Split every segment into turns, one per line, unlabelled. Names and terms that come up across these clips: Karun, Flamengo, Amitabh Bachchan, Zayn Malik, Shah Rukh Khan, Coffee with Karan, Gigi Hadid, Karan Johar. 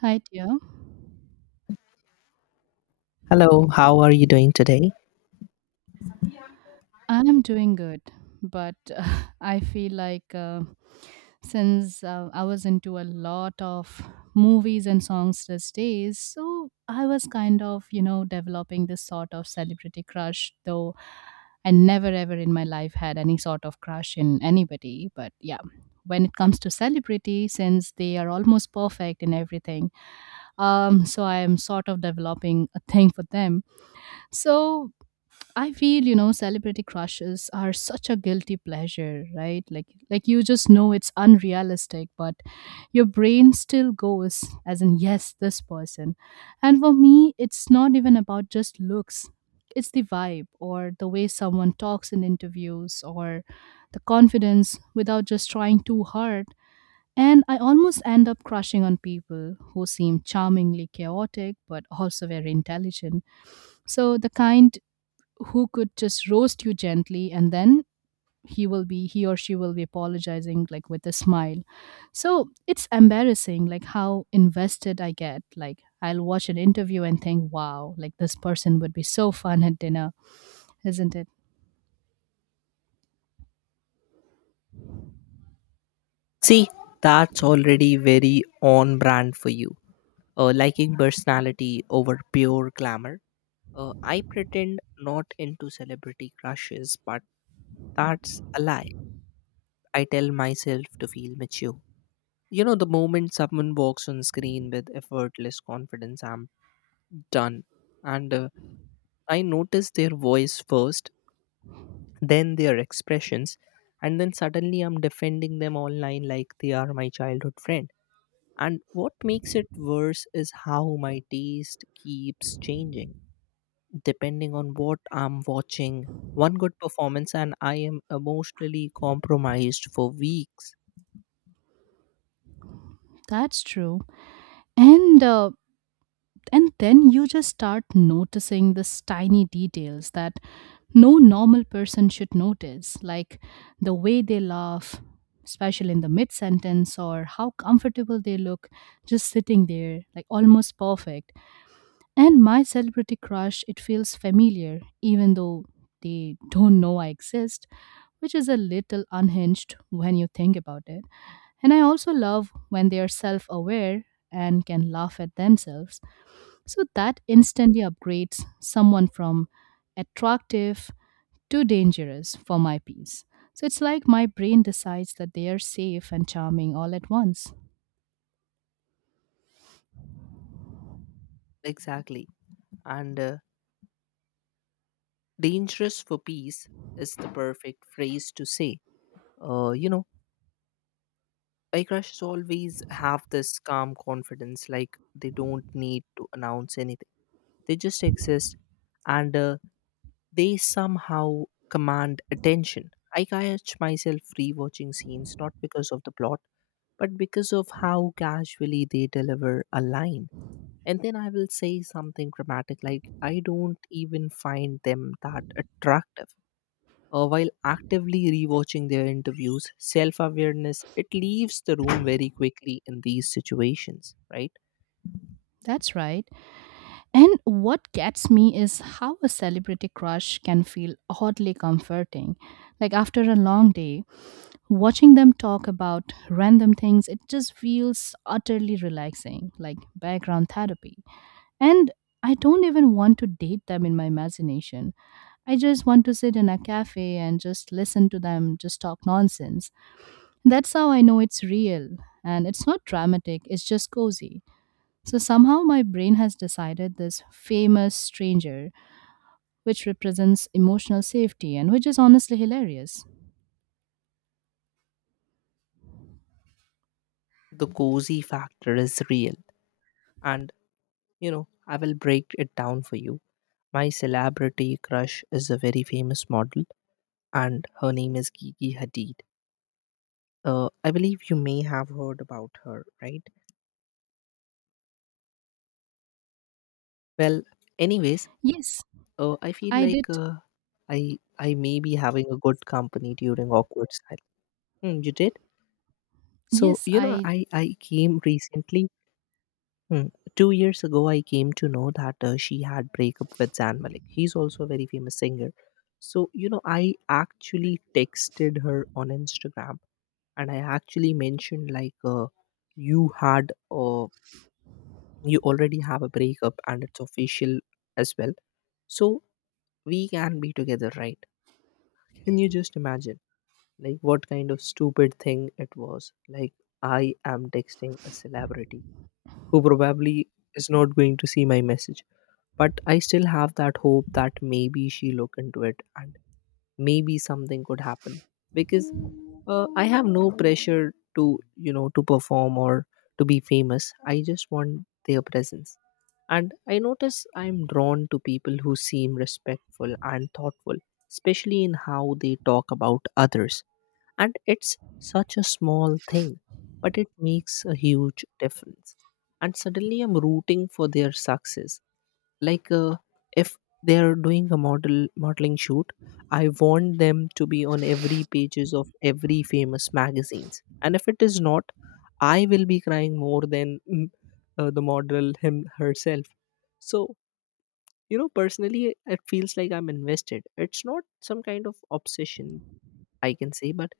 Hi, dear.
Hello, how are you doing today?
I'm doing good, but I feel like since I was into a lot of movies and songs these days, so I was kind of, you know, developing this sort of celebrity crush, though I never ever in my life had any sort of crush in anybody. But yeah, when it comes to celebrity, since they are almost perfect in everything, so I am sort of developing a thing for them. So I feel, you know, celebrity crushes are such a guilty pleasure, right? Like you just know it's unrealistic, but your brain still goes as in yes, this person. And for me, it's not even about just looks. It's the vibe or the way someone talks in interviews or the confidence without just trying too hard. And I almost end up crushing on people who seem charmingly chaotic but also very intelligent. So the kind who could just roast you gently, and then he or she will be apologizing like with a smile. So it's embarrassing, like how invested I get. Like I'll watch an interview and think, wow, like this person would be so fun at dinner, isn't it?
See, that's already very on brand for you. Liking personality over pure glamour. I pretend not into celebrity crushes, but that's a lie. I tell myself to feel mature. You know, the moment someone walks on screen with effortless confidence, I'm done. And I notice their voice first, then their expressions, and then suddenly I'm defending them online like they are my childhood friend. And what makes it worse is how my taste keeps changing depending on what I'm watching. One good performance, and I am emotionally compromised for weeks.
That's true. And and then you just start noticing this tiny details that no normal person should notice, like the way they laugh, especially in the mid sentence, or how comfortable they look, just sitting there, like almost perfect. And my celebrity crush, it feels familiar even though they don't know I exist, which is a little unhinged when you think about it. And I also love when they are self aware and can laugh at themselves, so that instantly upgrades someone from attractive to dangerous for my peace. So it's like my brain decides that they are safe and charming all at once.
Exactly. And dangerous for peace is the perfect phrase to say. You know, I crushes always have this calm confidence, like they don't need to announce anything. They just exist and they somehow command attention. I catch myself rewatching scenes not because of the plot, but because of how casually they deliver a line. And then I will say something dramatic like, I don't even find them that attractive while actively rewatching their interviews. Self awareness, it leaves the room very quickly in these situations, right?
That's right. And what gets me is how a celebrity crush can feel oddly comforting. Like after a long day, watching them talk about random things, it just feels utterly relaxing, like background therapy. And I don't even want to date them in my imagination. I just want to sit in a cafe and just listen to them just talk nonsense. That's how I know it's real. And it's not dramatic, it's just cozy. So somehow my brain has decided this famous stranger, which represents emotional safety and which is honestly hilarious.
The cozy factor is real. And, you know, I will break it down for you. My celebrity crush is a very famous model and her name is Gigi Hadid. I believe you may have heard about her, right? Well, anyways,
Yes,
I feel
I
like
did.
I may be having a good company during awkward style. Hmm, you did? So
Yes,
you know,
I
I came recently. Hmm, 2 years ago, I came to know that she had breakup with Zan Malik. He's also a very famous singer. So you know, I actually texted her on Instagram and I actually mentioned like you had a you already have a breakup, and it's official as well, so we can be together, right? Can you just imagine like what kind of stupid thing it was? Like, I am texting a celebrity who probably is not going to see my message, but I still have that hope that maybe she look into it and maybe something could happen. Because I have no pressure to perform or to be famous. I just want their presence. And I notice I'm drawn to people who seem respectful and thoughtful, especially in how they talk about others. And it's such a small thing, but it makes a huge difference. And suddenly I'm rooting for their success like if they are doing a modeling shoot, I want them to be on every pages of every famous magazines, and if it is not, I will be crying more than the model him herself. So you know, personally it feels like I'm invested. It's not some kind of obsession, I can say, but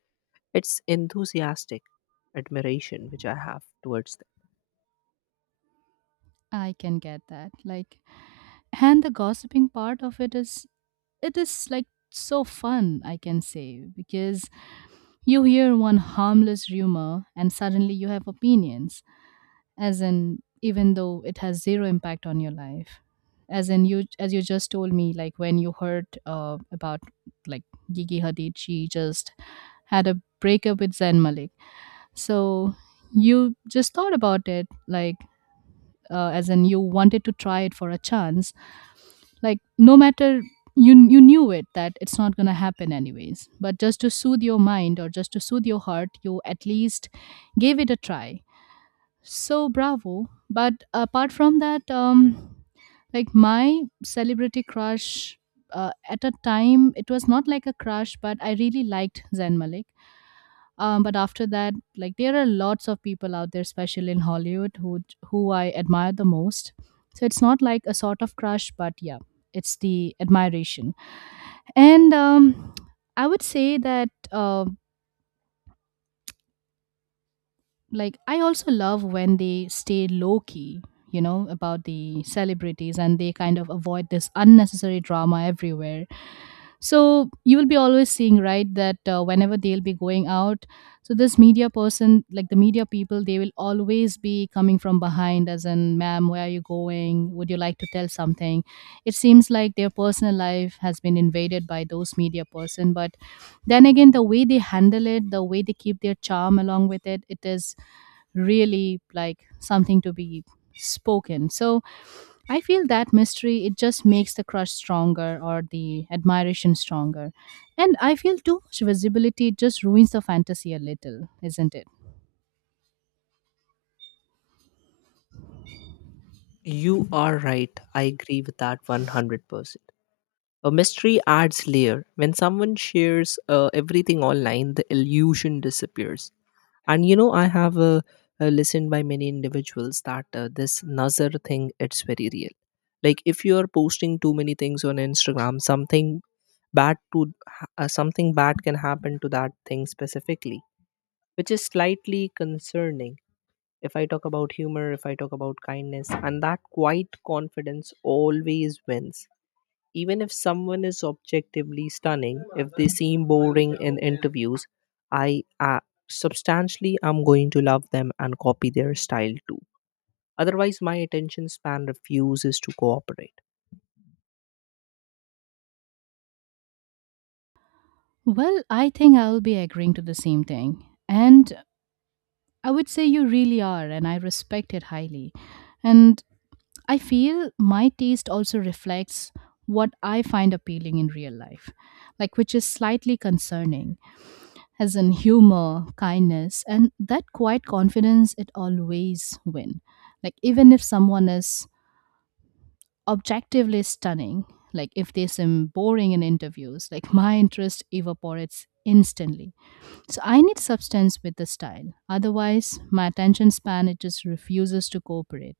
it's enthusiastic admiration which I have towards
I can get that. Like, and the gossiping part of it is, it is like so fun, I can say, because you hear one harmless rumor and suddenly you have opinions, as in, even though it has zero impact on your life. As in, you, as you just told me, like when you heard about, like, Gigi Hadid, she just had a breakup with Zayn Malik. So you just thought about it, like, as in, you wanted to try it for a chance, like no matter, you knew it that it's not going to happen anyways, but just to soothe your mind or just to soothe your heart, you at least gave it a try. So bravo. But apart from that, like my celebrity crush, at a time it was not like a crush, but I really liked Zayn Malik. But after that, like there are lots of people out there, especially in Hollywood, who I admire the most. So it's not like a sort of crush, but yeah, it's the admiration. And I would say that like I also love when they stay low key, you know, about the celebrities, and they kind of avoid this unnecessary drama everywhere. So you will be always seeing, right, that whenever they'll be going out, so this media person, like the media people, they will always be coming from behind, as in, ma'am, where are you going? Would you like to tell something? It seems like their personal life has been invaded by those media person, but then again, the way they handle it, the way they keep their charm along with it, it is really like something to be spoken. So I feel that mystery, it just makes the crush stronger or the admiration stronger. And I feel too much visibility, it just ruins the fantasy a little, isn't it?
them. You are right, I agree with that 100%. A mystery adds layer. When someone shares everything online, the illusion disappears. And you know, I have listened by many individuals that this nazar thing, it's very real. Like if you are posting too many things on Instagram, something bad to something bad can happen to that thing specifically, which is slightly concerning. If I talk about humor, if I talk about kindness, and that quiet confidence always wins, even if someone is objectively stunning, if they seem boring in interviews, I substantially am going to love them and copy their style too. Otherwise, my attention span refuses to cooperate.
Well, I think I'll be agreeing to the same thing. And I would say you really are, and I respect it highly. And I feel my taste also reflects what I find appealing in real life, like which is slightly concerning, as in humor, kindness, and that quiet confidence, it always win. Like even if someone is objectively stunning, like if they seem boring in interviews, like my interest evaporates instantly. So I need substance with the style. Otherwise, my attention span, it just refuses to cooperate.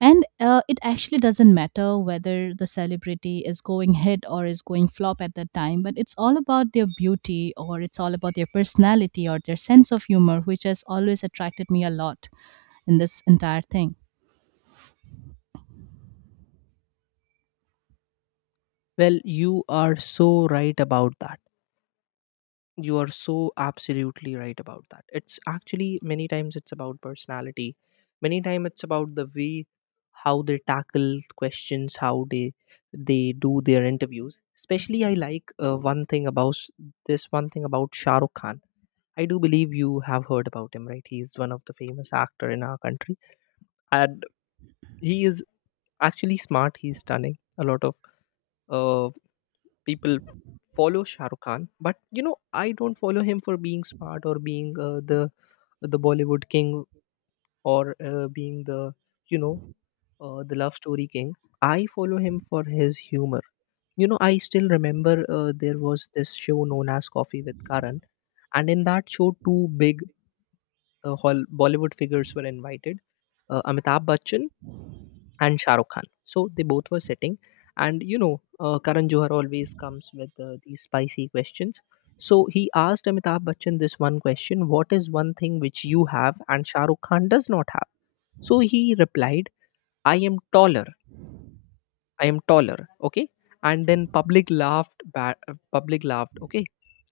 And it actually doesn't matter whether the celebrity is going hit or is going flop at that time, but it's all about their beauty or it's all about their personality or their sense of humor, which has always attracted me a lot in this entire thing.
Well, you are so right about that. You are so absolutely right about that. It's actually many times it's about personality, many times it's about the way how they tackle questions, how they do their interviews. Especially, I like one thing about s- this one thing about Shah Rukh Khan. I do believe you have heard about him, right? He is one of the famous actor in our country. And he is actually smart, he's stunning. A lot of uh, people follow Shah Rukh Khan, but you know, I don't follow him for being smart or being the Bollywood king, or being the, you know, the love story king. I follow him for his humor. You know, I still remember there was this show known as Coffee with Karan, and in that show, two big Bollywood figures were invited: Amitabh Bachchan and Shah Rukh Khan. So they both were sitting, and you know, Karan Johar always comes with these spicy questions. So he asked Amitabh Bachchan this one question: what is one thing which you have and Shah Rukh Khan does not have? So he replied, "I am taller. I am taller, okay?" And then public laughed, public laughed, okay.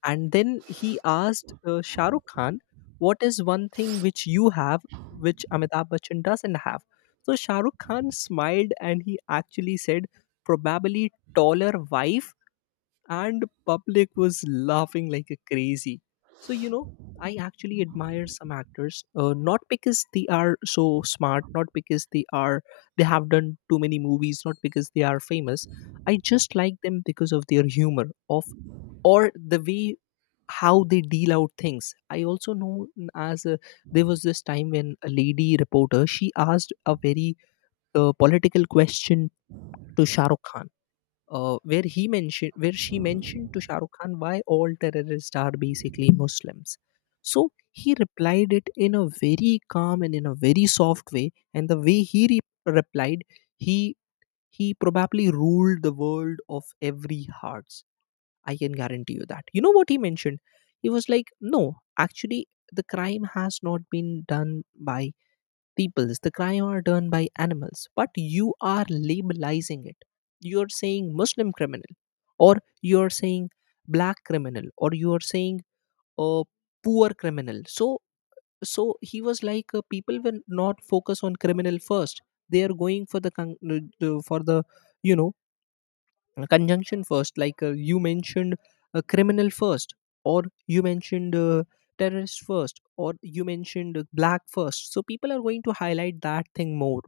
And then he asked Shah Rukh Khan, what is one thing which you have, which Amitabh Bachchan doesn't have? So Shah Rukh Khan smiled and he actually said, probably taller wife. And public was laughing like a crazy. So you know, I actually admire some actors not because they are so smart, not because they have done too many movies, not because they are famous. I just like them because of their humor, of or the way how they deal out things. I also know as a, there was this time when a lady reporter, she asked a very political question to Shahrukh Khan, where she mentioned to Shah Rukh Khan, why all terrorists are basically Muslims. So he replied it in a very calm and in a very soft way, and the way he replied, he probably ruled the world of every hearts. I can guarantee you that. You know what he mentioned? He was like, no, actually, the crime has not been done by peoples, the crime are done by animals, but you are labelizing it. You're saying Muslim criminal, or you're saying black criminal, or you're saying uh, poor criminal. So, so he was like, people will not focus on criminal first. They are going for the for the, you know, conjunction first. Like you mentioned, criminal first, or you mentioned, terrorist first, or you mentioned black first. So people are going to highlight that thing more,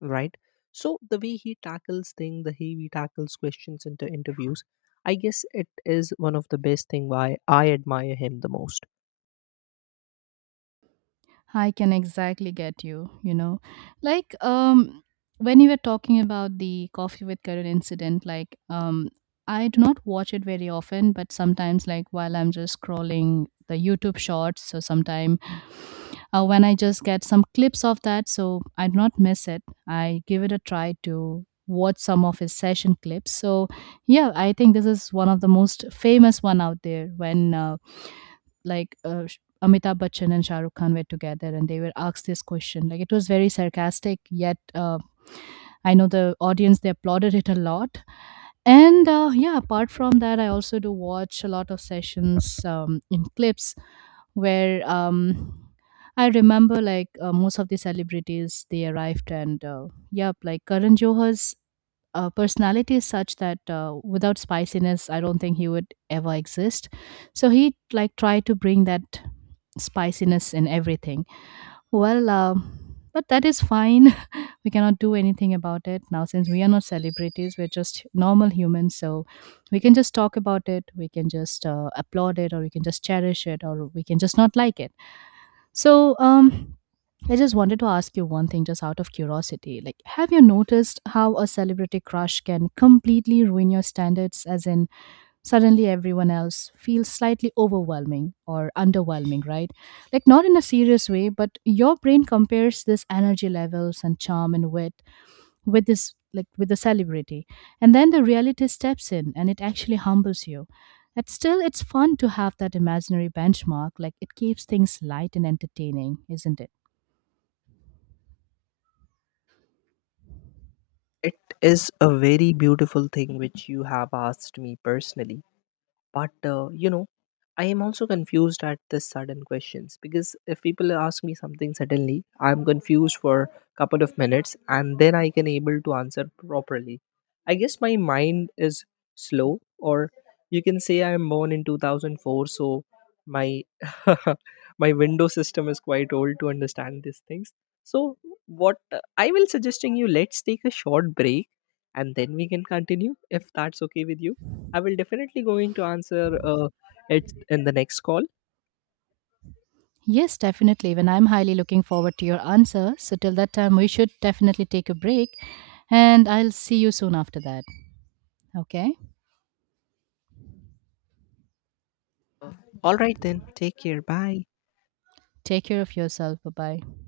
right? So the way he tackles thing, the way he tackles questions into interviews, I guess it is one of the best thing why I admire him the most.
I can exactly get you, you know. Like when you were talking about the Coffee with Karun incident, like I do not watch it very often, but sometimes, like while I'm just scrolling the YouTube shorts, so sometime when I just get some clips of that, so I do not miss it. I give it a try to watch some of his session clips. So yeah, I think this is one of the most famous one out there, when Amitabh Bachchan and Shah Rukh Khan were together, and they were asked this question. Like it was very sarcastic, yet I know the audience, they applauded it a lot. And yeah, apart from that, I also do watch a lot of sessions in clips where I remember, like most of the celebrities they arrived, and yeah, like Karan Johar's personality is such that without spiciness, I don't think he would ever exist. So he like tried to bring that spiciness in everything. Well, but that is fine. We cannot do anything about it now, since we are not celebrities. We're just normal humans. So we can just talk about it. We can just applaud it, or we can just cherish it, or we can just not like it. So I just wanted to ask you one thing, just out of curiosity. Like, have you noticed how a celebrity crush can completely ruin your standards? As in, suddenly everyone else feels slightly overwhelming or underwhelming, right? Like, not in a serious way, but your brain compares this energy levels and charm and wit with this, like, with the celebrity. And then the reality steps in, and it actually humbles you. But still, it's fun to have that imaginary benchmark. Like, it keeps things light and entertaining, isn't it?
It is a very beautiful thing which you have asked me personally, but you know, I am also confused at this sudden questions, because if people ask me something suddenly, I'm confused for a couple of minutes and then I can able to answer properly. I guess my mind is slow, or you can say I'm born in 2004, so my my window system is quite old to understand these things. So what I will suggesting you, let's take a short break and then we can continue if that's okay with you. I will definitely going to answer it in the next call.
Yes, definitely. When I'm highly looking forward to your answer. So, till that time, we should definitely take a break, and I'll see you soon after that. Okay?
All right, then. Take care. Bye.
Take care of yourself. Bye bye.